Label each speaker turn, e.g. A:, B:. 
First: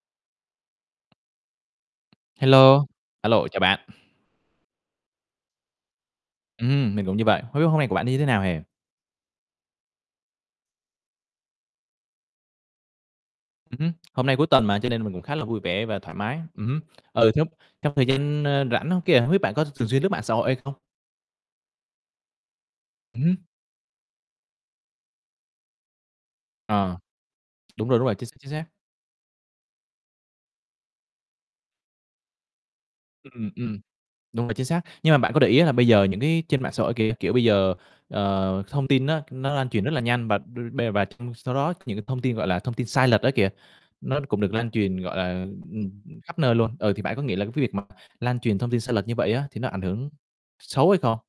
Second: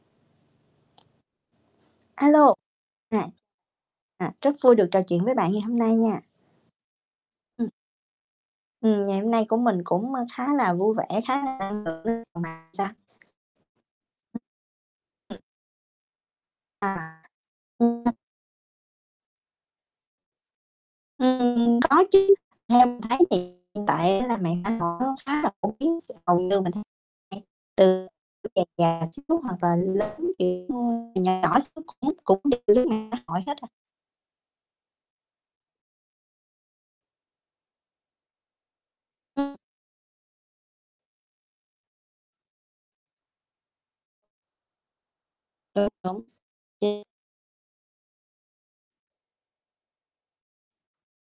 A: A lô.
B: Hello,
A: À.
B: a lô, chào bạn.
A: À, rất vui được trò chuyện với bạn ngày hôm nay nha.
B: Ừm hưm, mình cũng như bạn. Hông biết
A: Ừm.
B: hôm nay của bạn như thế nào ha?
A: Ừm, ngày hôm nay của mình cũng, ơ, khá là vui vẻ, khá là [unintelligible]
B: Ừm hứm, hôm nay cuối tuần mà cho nên mình cũng khá
A: [unintelligible]
B: là vui vẻ và thoải mái. Ừm hứm,
A: À
B: ừ, [unintelligible] trong thời
A: [unintelligible]
B: gian, ơ, rảnh á kìa, hông biết bạn có thường xuyên lướt mạng xã hội hay không?
A: Ừm, có chứ, theo mình thấy
B: Ừm
A: thì
B: hứm.
A: hiện tại á là mạng xã hội [unintelligible] khá là phổ biến [unintelligible] hầu như mình thấy
B: À,
A: [unintelligible]
B: đúng rồi, đúng rồi, chính xác, chính
A: nh
B: xác.
A: nhỏ xíu cũng cũng đều lướt mạng xã hội
B: Ừm,
A: hết à.
B: ừm, đúng rồi, chính xác. Nhưng mà bạn có để ý là bây giờ những cái trên mạng xã hội kìa, các kiểu, bây giờ, ờ, thông tin nó nó
A: [unintelligible]
B: lan truyền rất là nhanh bà b be và trong sau đó những cái thông tin, gọi là, thông tin sai lệch á kìa, nó cũng được lan truyền, gọi là, ừm,
A: [unintelligible] Đúng,
B: khắp nơi luôn. Ờ, thì
A: [unintelligible]
B: bạn có nghĩ là cái việc mà lan truyền thông tin sai lệch như vậy á thì nó ảnh hưởng xấu hay không?